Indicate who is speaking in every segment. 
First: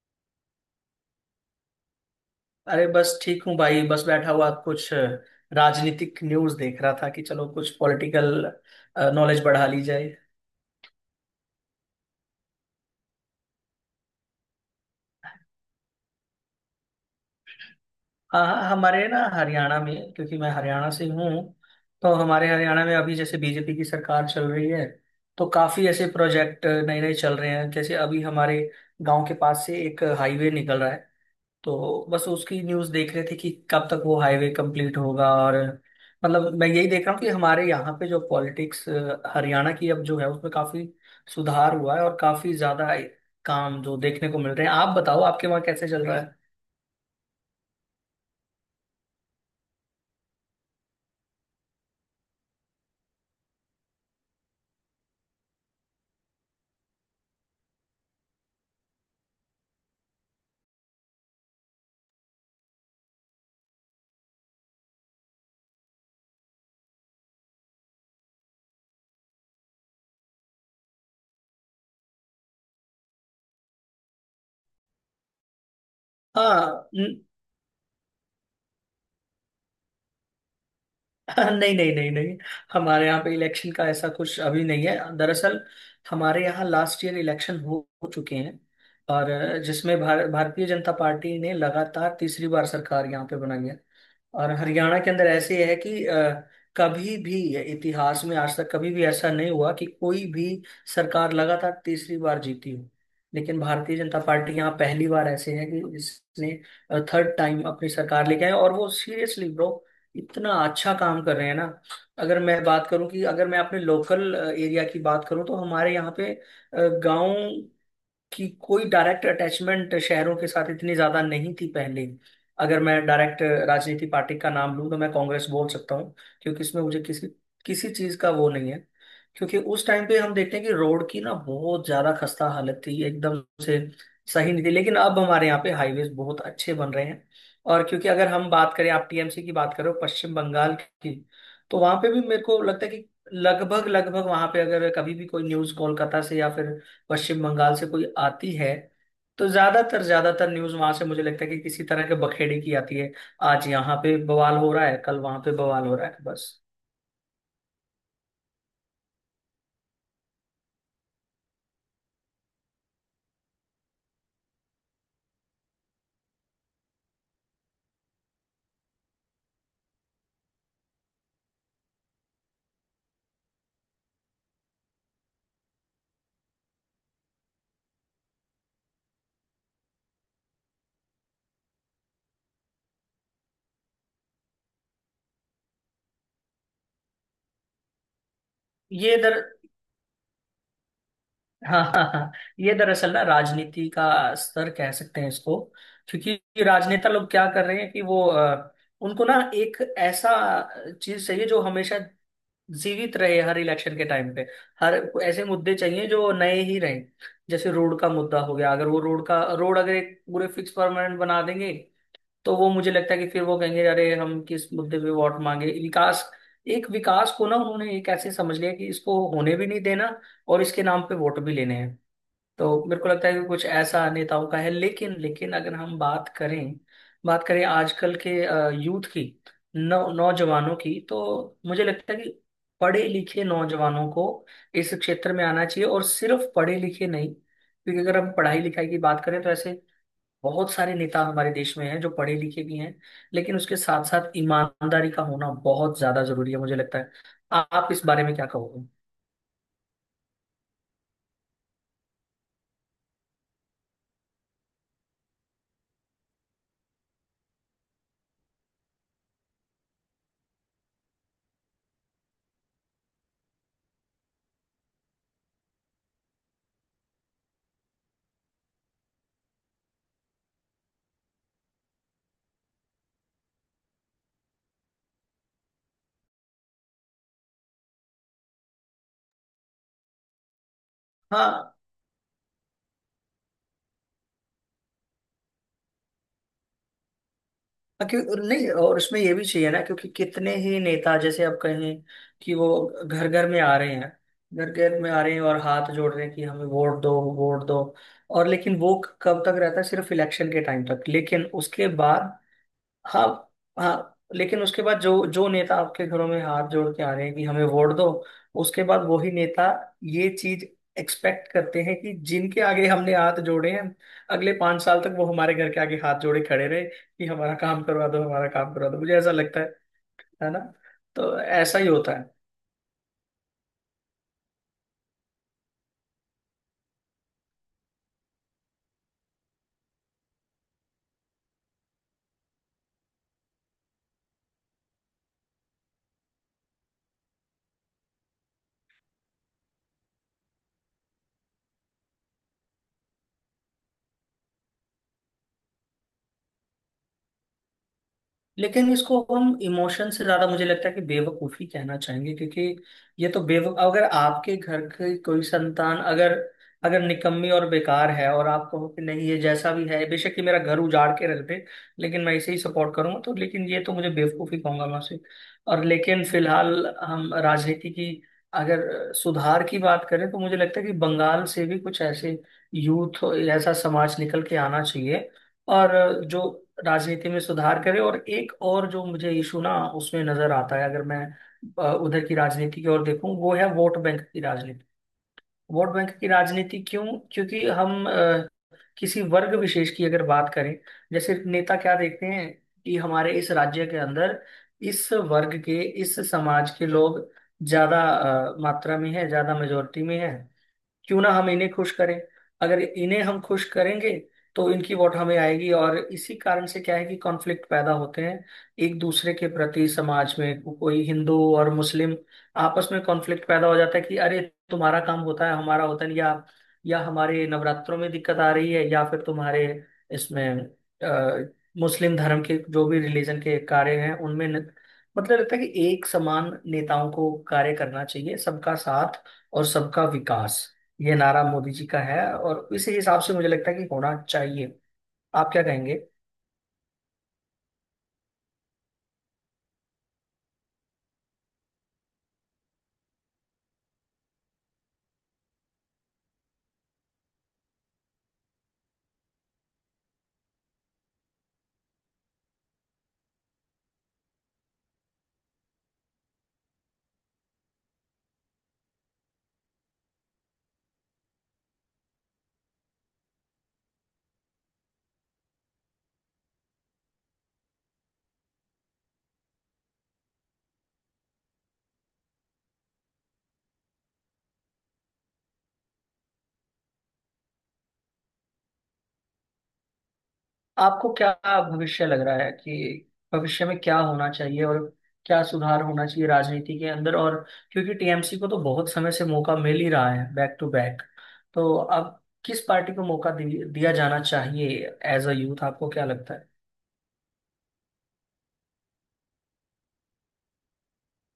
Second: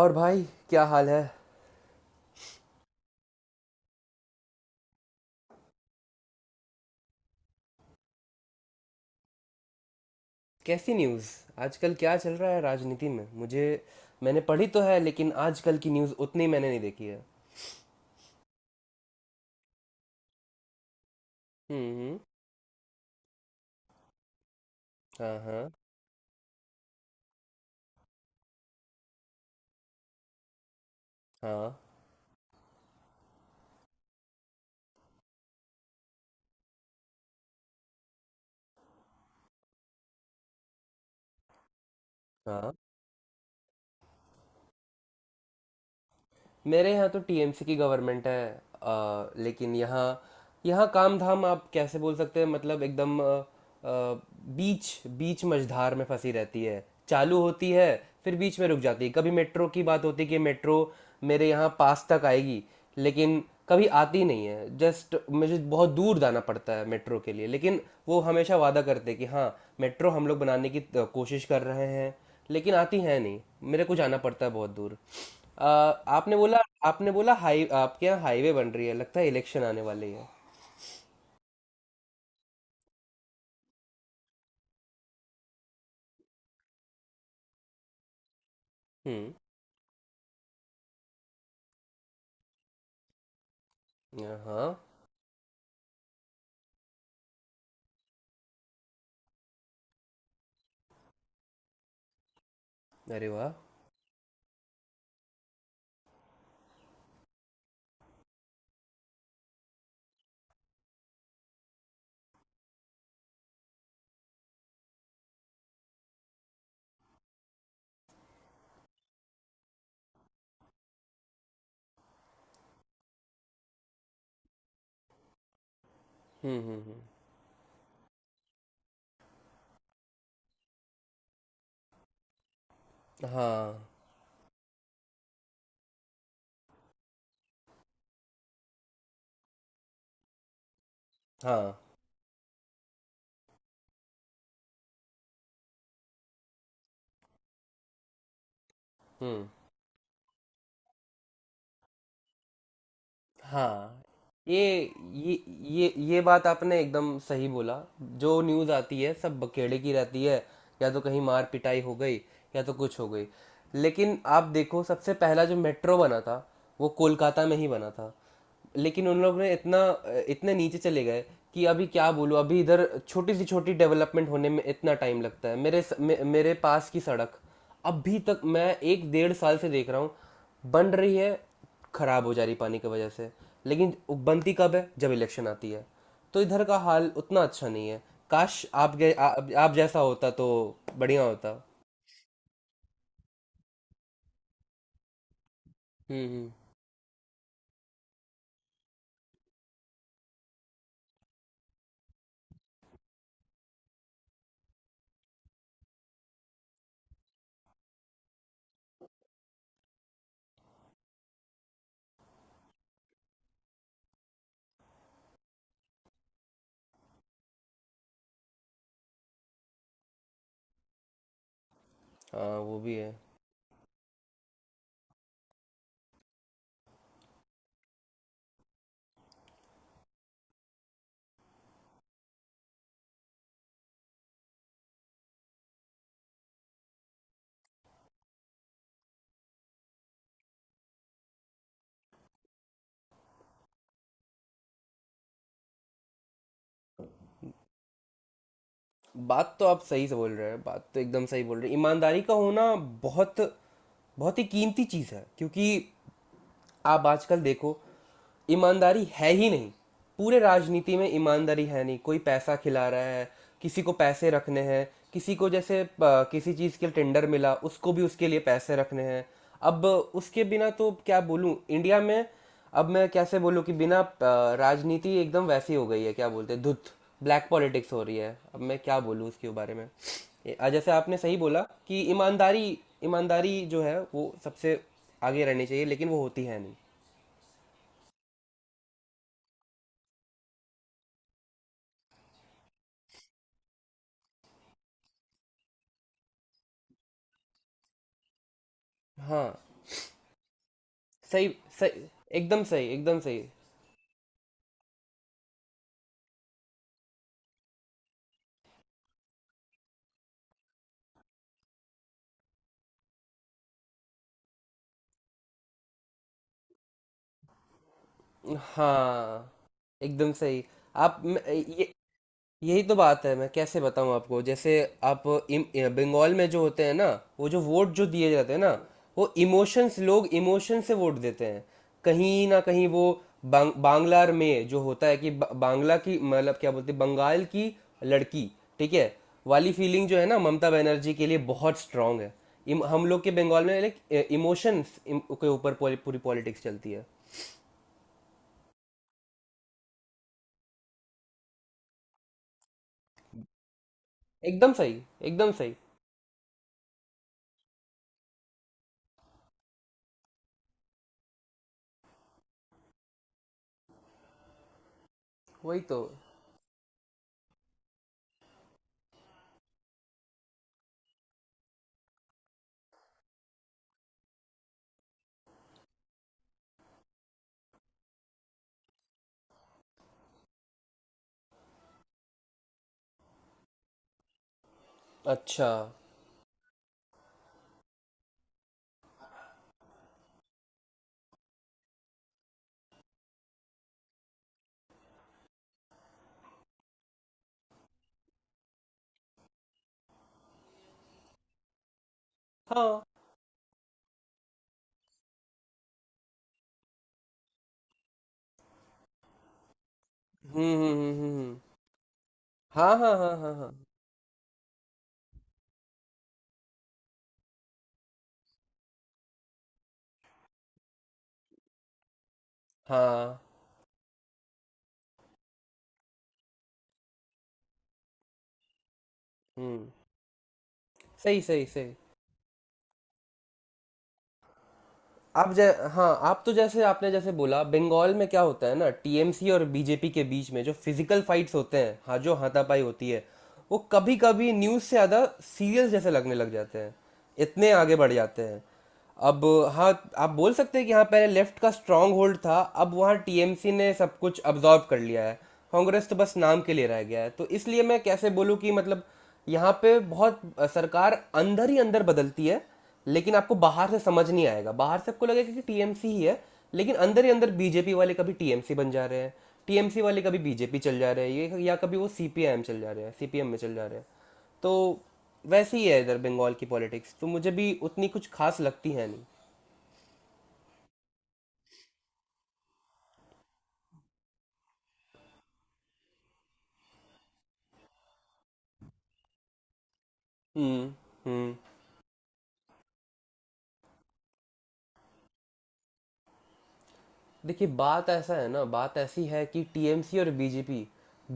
Speaker 1: और भाई, क्या हाल है।
Speaker 2: अरे बस ठीक हूँ भाई। बस बैठा हुआ कुछ राजनीतिक न्यूज़ देख रहा था कि चलो कुछ पॉलिटिकल नॉलेज बढ़ा ली जाए।
Speaker 1: कैसी न्यूज़? आजकल क्या चल रहा है राजनीति में? मुझे, मैंने पढ़ी तो है लेकिन आजकल की न्यूज़ उतनी मैंने नहीं देखी है।
Speaker 2: हाँ, हाँ, हमारे ना हरियाणा में, क्योंकि मैं हरियाणा से हूँ।
Speaker 1: हम्म
Speaker 2: तो
Speaker 1: हम्म।
Speaker 2: हमारे हरियाणा में अभी जैसे बीजेपी की सरकार चल रही है,
Speaker 1: हाँ,
Speaker 2: तो
Speaker 1: हाँ,
Speaker 2: काफ़ी ऐसे प्रोजेक्ट नए नए चल रहे हैं। जैसे अभी हमारे गांव के पास से एक हाईवे निकल रहा है,
Speaker 1: हाँ,
Speaker 2: तो बस उसकी न्यूज देख रहे थे कि कब तक वो हाईवे कंप्लीट होगा। और मतलब मैं यही देख रहा हूँ कि हमारे यहाँ पे जो पॉलिटिक्स हरियाणा की अब जो है, उसमें काफी सुधार हुआ है और काफी
Speaker 1: हाँ।
Speaker 2: ज्यादा काम जो देखने को मिल रहे हैं। आप बताओ आपके वहाँ कैसे चल रहा है।
Speaker 1: मेरे यहाँ तो टीएमसी की गवर्नमेंट है, लेकिन यहाँ यहाँ काम धाम आप कैसे बोल सकते हैं? मतलब एकदम बीच बीच मझधार में फंसी रहती है, चालू होती है, फिर बीच में रुक जाती है। कभी मेट्रो की बात होती है कि मेट्रो मेरे यहाँ पास तक आएगी, लेकिन कभी आती नहीं है। जस्ट मुझे बहुत दूर जाना पड़ता है मेट्रो के लिए। लेकिन वो हमेशा वादा करते हैं कि हाँ, मेट्रो हम लोग बनाने की कोशिश कर रहे हैं, लेकिन आती है नहीं। मेरे को जाना पड़ता है बहुत दूर। अ, आपने बोला
Speaker 2: हाँ।
Speaker 1: आपने बोला हाई आपके यहाँ हाईवे बन रही है, लगता है इलेक्शन आने वाली है।
Speaker 2: नहीं, नहीं, नहीं, नहीं। हमारे यहाँ पे इलेक्शन का ऐसा कुछ अभी नहीं है दरअसल। हमारे यहाँ लास्ट ईयर इलेक्शन हो चुके हैं, और
Speaker 1: हुँ,
Speaker 2: जिसमें भारतीय जनता पार्टी ने लगातार तीसरी बार सरकार यहाँ पे बनाई है। और
Speaker 1: हाँ,
Speaker 2: हरियाणा के अंदर ऐसे है कि कभी भी इतिहास में आज तक कभी भी ऐसा नहीं हुआ कि कोई भी सरकार लगातार तीसरी बार जीती हो।
Speaker 1: अरे वाह!
Speaker 2: लेकिन भारतीय जनता पार्टी यहाँ पहली बार ऐसे है कि इसने थर्ड टाइम अपनी सरकार लेके आए। और वो सीरियसली ब्रो इतना अच्छा काम कर रहे हैं ना। अगर मैं बात करूं, कि अगर मैं अपने लोकल एरिया की बात करूं, तो हमारे यहाँ पे गांव कि कोई डायरेक्ट अटैचमेंट शहरों के साथ इतनी ज्यादा नहीं थी पहले। अगर मैं डायरेक्ट राजनीति पार्टी का नाम लूं, तो मैं कांग्रेस बोल सकता हूँ।
Speaker 1: हुँ,
Speaker 2: क्योंकि
Speaker 1: हुँ,
Speaker 2: इसमें मुझे
Speaker 1: हुँ,
Speaker 2: किसी किसी चीज का वो नहीं है। क्योंकि उस टाइम पे हम देखते हैं कि रोड की ना बहुत ज्यादा खस्ता हालत थी एकदम
Speaker 1: हाँ,
Speaker 2: से, सही नहीं थी। लेकिन अब हमारे यहाँ पे हाईवेज बहुत अच्छे बन रहे हैं। और क्योंकि अगर हम बात करें, आप टीएमसी की बात करो, पश्चिम बंगाल की,
Speaker 1: हाँ,
Speaker 2: तो वहां पे भी मेरे को लगता है कि लगभग लगभग वहां पे, अगर कभी भी कोई न्यूज कोलकाता से या फिर पश्चिम बंगाल से कोई आती है,
Speaker 1: हुँ।
Speaker 2: तो ज्यादातर ज्यादातर न्यूज वहां से मुझे लगता है कि किसी तरह के बखेड़े की आती है। आज यहाँ
Speaker 1: हाँ।
Speaker 2: पे बवाल
Speaker 1: ये
Speaker 2: हो रहा है, कल वहां
Speaker 1: ये
Speaker 2: पे बवाल
Speaker 1: ये
Speaker 2: हो रहा है,
Speaker 1: ये बात
Speaker 2: बस।
Speaker 1: आपने एकदम सही बोला। जो न्यूज़ आती है सब बकेड़े की रहती है। या तो कहीं मार पिटाई हो गई, या तो कुछ हो गई। लेकिन आप देखो, सबसे पहला जो मेट्रो बना था वो कोलकाता में ही बना था। लेकिन उन लोग ने इतना इतने नीचे चले गए कि अभी क्या बोलूँ, अभी इधर छोटी सी छोटी डेवलपमेंट होने में इतना टाइम लगता है। मेरे पास की सड़क अभी तक मैं एक डेढ़ साल से देख रहा हूँ, बन रही है, खराब हो जा रही पानी की वजह से। लेकिन बनती कब है? जब इलेक्शन आती है। तो इधर का हाल उतना अच्छा नहीं है। काश
Speaker 2: ये दर
Speaker 1: आप जैसा होता तो बढ़िया होता।
Speaker 2: हाँ, हाँ, हाँ। ये दरअसल ना राजनीति का स्तर कह सकते हैं इसको।
Speaker 1: हम्म
Speaker 2: क्योंकि
Speaker 1: हम्म,
Speaker 2: ये राजनेता लोग क्या कर रहे हैं कि वो उनको ना एक ऐसा चीज चाहिए जो हमेशा जीवित रहे, हर इलेक्शन के टाइम पे हर ऐसे मुद्दे चाहिए जो नए ही रहें। जैसे रोड का मुद्दा हो गया, अगर वो रोड अगर एक पूरे फिक्स परमानेंट बना देंगे, तो वो मुझे लगता है कि फिर वो कहेंगे, अरे हम किस मुद्दे पे वोट मांगे। विकास को ना उन्होंने एक ऐसे समझ लिया कि इसको होने भी नहीं देना, और इसके नाम पे वोट भी लेने हैं।
Speaker 1: हाँ, वो
Speaker 2: तो
Speaker 1: भी
Speaker 2: मेरे को
Speaker 1: है।
Speaker 2: लगता है कि कुछ ऐसा नेताओं का है। लेकिन लेकिन अगर हम बात करें आजकल के यूथ की, नौ नौजवानों की, तो मुझे लगता है कि पढ़े लिखे नौजवानों को इस क्षेत्र में आना चाहिए। और सिर्फ पढ़े लिखे नहीं, क्योंकि अगर हम पढ़ाई लिखाई की बात करें, तो ऐसे बहुत सारे नेता हमारे देश में हैं जो पढ़े लिखे भी हैं, लेकिन उसके साथ साथ ईमानदारी का होना बहुत ज्यादा जरूरी है, मुझे लगता है। आप इस बारे में क्या कहोगे।
Speaker 1: बात तो आप सही से बोल रहे हैं, बात तो एकदम सही बोल रहे हैं। ईमानदारी का होना बहुत बहुत ही कीमती चीज़ है, क्योंकि आप आजकल देखो, ईमानदारी है ही नहीं। पूरे राजनीति में ईमानदारी है नहीं, कोई पैसा खिला रहा है। किसी को पैसे रखने हैं, किसी को जैसे किसी चीज़ के लिए टेंडर मिला उसको भी उसके लिए पैसे रखने हैं। अब उसके बिना तो क्या बोलूँ इंडिया में। अब मैं कैसे बोलूँ कि बिना राजनीति एकदम वैसी हो गई है, क्या बोलते हैं, धुत। ब्लैक पॉलिटिक्स हो रही है, अब मैं क्या बोलूँ उसके बारे में। जैसे आपने सही बोला
Speaker 2: हाँ।
Speaker 1: कि ईमानदारी, ईमानदारी जो है वो सबसे आगे रहनी चाहिए, लेकिन वो होती है नहीं।
Speaker 2: हाँ, क्यों नहीं। और उसमें ये भी चाहिए ना, क्योंकि कितने ही नेता, जैसे आप कहें कि वो घर घर में आ रहे हैं, घर घर में आ रहे हैं और हाथ जोड़ रहे हैं कि हमें वोट दो, वोट दो। और लेकिन वो कब तक
Speaker 1: हाँ,
Speaker 2: रहता है? सिर्फ इलेक्शन के टाइम तक। लेकिन
Speaker 1: सही,
Speaker 2: उसके
Speaker 1: सही,
Speaker 2: बाद।
Speaker 1: एकदम सही, एकदम
Speaker 2: हाँ।
Speaker 1: सही।
Speaker 2: हाँ। लेकिन उसके बाद जो जो नेता आपके घरों में हाथ जोड़ के आ रहे हैं कि हमें वोट दो, उसके बाद वही नेता ये चीज एक्सपेक्ट करते हैं कि जिनके आगे हमने हाथ जोड़े हैं, अगले पांच साल तक वो हमारे घर के आगे हाथ जोड़े खड़े रहे कि हमारा काम करवा दो, हमारा काम करवा दो। मुझे ऐसा
Speaker 1: हाँ,
Speaker 2: लगता है।
Speaker 1: एकदम
Speaker 2: है ना।
Speaker 1: सही। आप म-
Speaker 2: तो ऐसा ही
Speaker 1: ये
Speaker 2: होता।
Speaker 1: यही तो बात है, मैं कैसे बताऊं आपको, जैसे आप बंगाल में जो होते हैं ना, वो जो वोट जो दिए जाते हैं ना, वो इमोशंस, लोग इमोशन से वोट देते हैं। कहीं ना कहीं वो बांग्ला में जो होता है कि बांग्ला की, मतलब क्या बोलते हैं, बंगाल की लड़की, ठीक है, वाली फीलिंग जो है ना, ममता बनर्जी के लिए बहुत स्ट्रांग है। हम लोग के बंगाल में लाइक इमोशंस के ऊपर पूरी पॉलिटिक्स चलती है।
Speaker 2: लेकिन इसको हम इमोशन से ज्यादा मुझे लगता है कि बेवकूफी कहना चाहेंगे, क्योंकि ये तो बेवक अगर आपके
Speaker 1: एकदम
Speaker 2: घर
Speaker 1: सही,
Speaker 2: की कोई
Speaker 1: एकदम सही,
Speaker 2: संतान अगर अगर निकम्मी और बेकार है, और आप कहो कि नहीं, ये जैसा भी है, बेशक ये मेरा घर उजाड़ के रख दे लेकिन मैं इसे ही सपोर्ट करूंगा, तो लेकिन ये तो मुझे बेवकूफी कहूंगा मैं उसे।
Speaker 1: वही
Speaker 2: और
Speaker 1: तो।
Speaker 2: लेकिन फिलहाल हम राजनीति की अगर सुधार की बात करें, तो मुझे लगता है कि बंगाल से भी कुछ ऐसे यूथ, ऐसा समाज निकल के आना चाहिए, और जो राजनीति में सुधार करे। और एक और जो मुझे इशू ना उसमें नजर आता है, अगर मैं उधर की राजनीति की ओर देखूं, वो है वोट बैंक की राजनीति।
Speaker 1: अच्छा,
Speaker 2: वोट बैंक की राजनीति क्यों? क्योंकि हम किसी वर्ग विशेष की अगर बात करें, जैसे नेता क्या देखते हैं कि हमारे इस राज्य के अंदर इस वर्ग के, इस समाज के लोग ज्यादा मात्रा में है, ज्यादा मेजोरिटी में है, क्यों ना हम इन्हें खुश करें, अगर
Speaker 1: हाँ।
Speaker 2: इन्हें हम खुश करेंगे तो इनकी वोट हमें आएगी। और इसी कारण से क्या है कि कॉन्फ्लिक्ट पैदा होते हैं एक दूसरे के प्रति समाज
Speaker 1: हम्म
Speaker 2: में।
Speaker 1: हम्म
Speaker 2: कोई
Speaker 1: हम्म हम्म
Speaker 2: हिंदू
Speaker 1: हम्म।
Speaker 2: और मुस्लिम
Speaker 1: हाँ
Speaker 2: आपस में
Speaker 1: हाँ हाँ
Speaker 2: कॉन्फ्लिक्ट
Speaker 1: हाँ
Speaker 2: पैदा हो
Speaker 1: हाँ।
Speaker 2: जाता है कि अरे तुम्हारा काम होता है, हमारा होता नहीं, या हमारे नवरात्रों में दिक्कत आ रही है, या फिर तुम्हारे इसमें अ, मुस्लिम धर्म के जो भी
Speaker 1: हाँ।
Speaker 2: रिलीजन के कार्य हैं उनमें न, मतलब लगता है कि एक समान नेताओं को कार्य करना चाहिए। सबका साथ और
Speaker 1: हम्म।
Speaker 2: सबका विकास, ये
Speaker 1: सही,
Speaker 2: नारा
Speaker 1: सही,
Speaker 2: मोदी जी
Speaker 1: सही।
Speaker 2: का है, और इसी हिसाब से मुझे लगता है कि होना चाहिए। आप
Speaker 1: आप
Speaker 2: क्या
Speaker 1: जै
Speaker 2: कहेंगे।
Speaker 1: हाँ, आप तो जैसे आपने जैसे बोला, बंगाल में क्या होता है ना, टीएमसी और बीजेपी के बीच में जो फिजिकल फाइट्स होते हैं, हाँ, जो हाथापाई होती है, वो कभी कभी न्यूज़ से ज़्यादा सीरियस जैसे लगने लग जाते हैं, इतने आगे बढ़ जाते हैं। अब हाँ, आप बोल सकते हैं कि हाँ, पहले लेफ्ट का स्ट्रांग होल्ड था, अब वहाँ टीएमसी ने सब कुछ अब्जॉर्व कर लिया है। कांग्रेस तो बस नाम के लिए रह गया है, तो इसलिए मैं कैसे बोलूँ कि मतलब, यहाँ पे बहुत सरकार अंदर ही अंदर बदलती है। लेकिन आपको बाहर से समझ नहीं आएगा, बाहर से आपको लगेगा कि टीएमसी ही है। लेकिन अंदर ही अंदर बीजेपी वाले कभी टीएमसी बन जा रहे हैं, टीएमसी वाले कभी बीजेपी चल जा रहे हैं, ये या कभी वो सीपीआईएम चल जा रहे हैं, सीपीएम में चल जा रहे हैं। तो वैसे ही है इधर बंगाल की पॉलिटिक्स, तो मुझे भी उतनी कुछ खास लगती है नहीं।
Speaker 2: आपको क्या भविष्य लग रहा है कि भविष्य में क्या होना चाहिए, और क्या सुधार होना चाहिए राजनीति के अंदर। और क्योंकि टीएमसी को तो बहुत समय से मौका मिल ही रहा है, बैक टू
Speaker 1: हम्म
Speaker 2: बैक,
Speaker 1: हम्म।
Speaker 2: तो अब किस पार्टी को मौका दिया जाना चाहिए, एज अ यूथ आपको क्या लगता है।
Speaker 1: देखिए, बात ऐसी है कि टीएमसी और बीजेपी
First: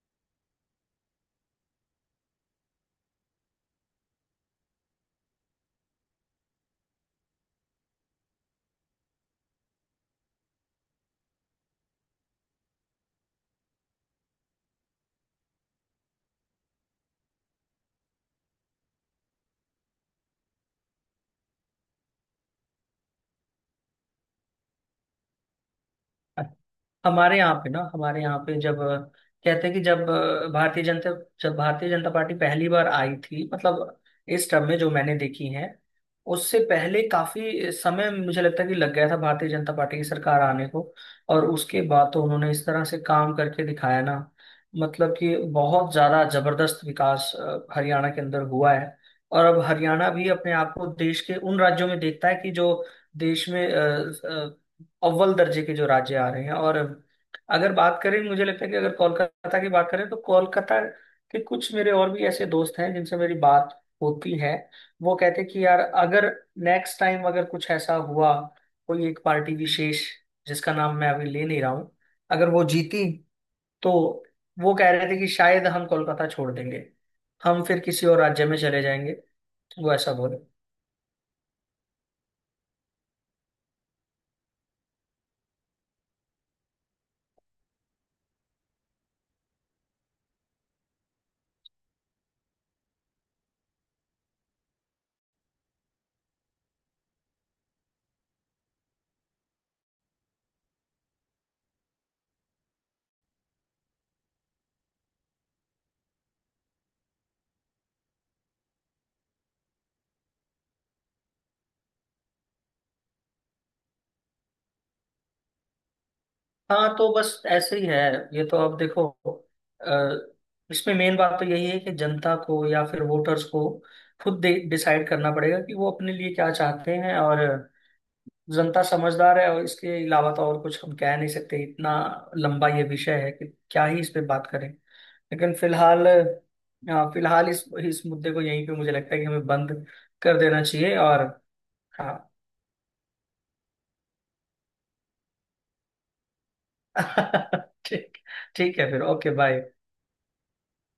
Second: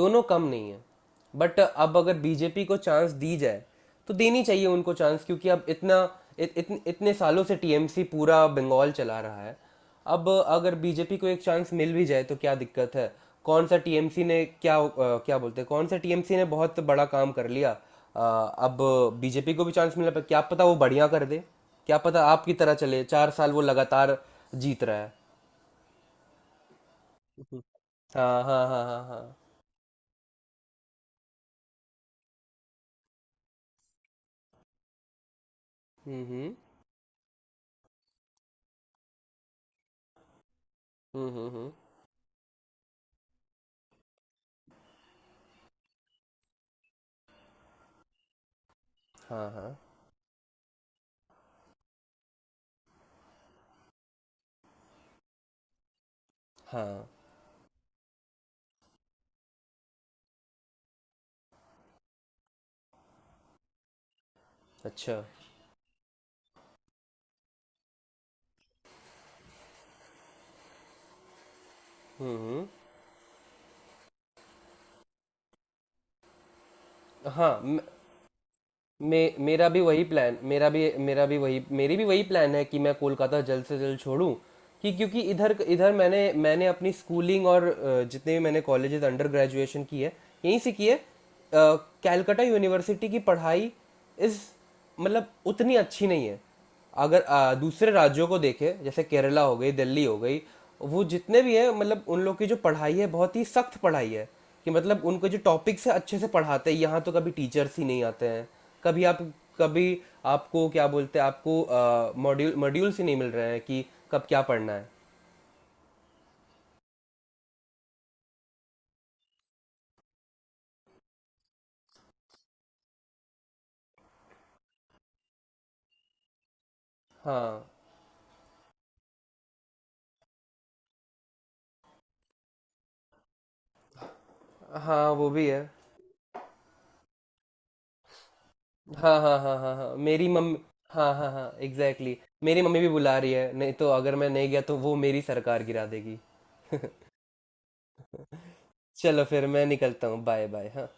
Speaker 1: दोनों कम नहीं है। बट अब अगर बीजेपी को चांस दी जाए तो देनी चाहिए उनको चांस, क्योंकि अब इतने सालों से टीएमसी पूरा बंगाल चला रहा है। अब अगर बीजेपी को एक चांस मिल भी जाए तो क्या दिक्कत है? कौन सा टीएमसी ने क्या अ, क्या बोलते हैं, कौन सा टीएमसी ने बहुत बड़ा काम कर लिया। अ, अब बीजेपी को भी चांस मिला, पर क्या पता वो बढ़िया कर दे, क्या पता आपकी तरह चले 4 साल वो लगातार जीत रहा है। हुँ।
Speaker 2: हमारे यहाँ
Speaker 1: हाँ,
Speaker 2: पे
Speaker 1: हाँ, हाँ, हाँ, हाँ।
Speaker 2: कहते हैं कि जब भारतीय जनता पार्टी पहली बार आई थी, मतलब इस टर्म में जो मैंने देखी है,
Speaker 1: हुँ, हुँ।
Speaker 2: उससे पहले काफी समय मुझे लगता है कि लग गया था भारतीय जनता पार्टी की सरकार आने को।
Speaker 1: हुँ,
Speaker 2: और
Speaker 1: हुँ, हुँ।
Speaker 2: उसके बाद तो उन्होंने इस तरह से काम करके दिखाया ना, मतलब कि बहुत ज्यादा जबरदस्त विकास हरियाणा के अंदर हुआ है। और
Speaker 1: हाँ,
Speaker 2: अब
Speaker 1: हाँ।
Speaker 2: हरियाणा भी अपने आप को देश के उन राज्यों में देखता है कि जो देश में अव्वल दर्जे के जो राज्य आ रहे हैं। और
Speaker 1: हाँ।
Speaker 2: अगर बात करें, मुझे लगता है कि अगर कोलकाता की बात करें, तो कोलकाता के कुछ मेरे और भी ऐसे दोस्त हैं जिनसे मेरी बात होती है। वो
Speaker 1: अच्छा।
Speaker 2: कहते हैं कि यार अगर नेक्स्ट टाइम अगर कुछ ऐसा हुआ, कोई एक पार्टी विशेष, जिसका नाम मैं अभी ले नहीं रहा हूँ,
Speaker 1: हुँ,
Speaker 2: अगर वो
Speaker 1: हुँ।
Speaker 2: जीती, तो वो कह रहे थे कि शायद हम कोलकाता छोड़ देंगे,
Speaker 1: हाँ,
Speaker 2: हम फिर
Speaker 1: म
Speaker 2: किसी और राज्य में चले जाएंगे।
Speaker 1: मे मेरा भी
Speaker 2: वो
Speaker 1: वही
Speaker 2: ऐसा
Speaker 1: प्लान,
Speaker 2: बोले।
Speaker 1: मेरा भी। मेरा भी वही मेरी भी वही प्लान है कि मैं कोलकाता जल्द से जल्द छोड़ूँ। कि क्योंकि इधर इधर मैंने मैंने अपनी स्कूलिंग और जितने भी मैंने कॉलेजेस अंडर ग्रेजुएशन की है, यहीं से की है। कलकत्ता यूनिवर्सिटी की पढ़ाई इज़, मतलब, उतनी अच्छी नहीं है। अगर दूसरे राज्यों को देखें, जैसे केरला हो गई, दिल्ली हो गई, वो जितने भी हैं, मतलब उन लोग की जो पढ़ाई है बहुत ही सख्त पढ़ाई है, कि मतलब उनको जो टॉपिक्स है अच्छे से पढ़ाते हैं। यहाँ तो कभी टीचर्स ही नहीं आते हैं। कभी आप कभी आपको क्या बोलते हैं, आपको मॉड्यूल्स ही नहीं मिल रहे हैं कि कब क्या पढ़ना है।
Speaker 2: हाँ, तो बस ऐसे ही है। ये तो अब देखो, अ, इसमें मेन बात तो यही है कि जनता को या फिर वोटर्स को खुद डिसाइड करना पड़ेगा कि वो अपने लिए क्या चाहते हैं। और
Speaker 1: हाँ,
Speaker 2: जनता समझदार है, और इसके अलावा तो और कुछ हम कह नहीं सकते। इतना लंबा ये विषय है कि क्या ही इस पे बात करें।
Speaker 1: हाँ, वो भी
Speaker 2: लेकिन
Speaker 1: है।
Speaker 2: फिलहाल इस मुद्दे को यहीं पे मुझे लगता है
Speaker 1: हाँ,
Speaker 2: कि
Speaker 1: हाँ,
Speaker 2: हमें
Speaker 1: हाँ, हाँ,
Speaker 2: बंद
Speaker 1: हाँ, मेरी
Speaker 2: कर
Speaker 1: मम्मी,
Speaker 2: देना चाहिए
Speaker 1: हाँ,
Speaker 2: और।
Speaker 1: हाँ, हाँ,
Speaker 2: हाँ।
Speaker 1: एग्जैक्टली। मेरी मम्मी भी बुला रही है, नहीं तो अगर मैं नहीं गया तो वो मेरी सरकार गिरा देगी।
Speaker 2: ठीक ठीक है फिर।
Speaker 1: चलो,
Speaker 2: ओके,
Speaker 1: फिर मैं
Speaker 2: बाय।
Speaker 1: निकलता हूँ, बाय बाय, हाँ।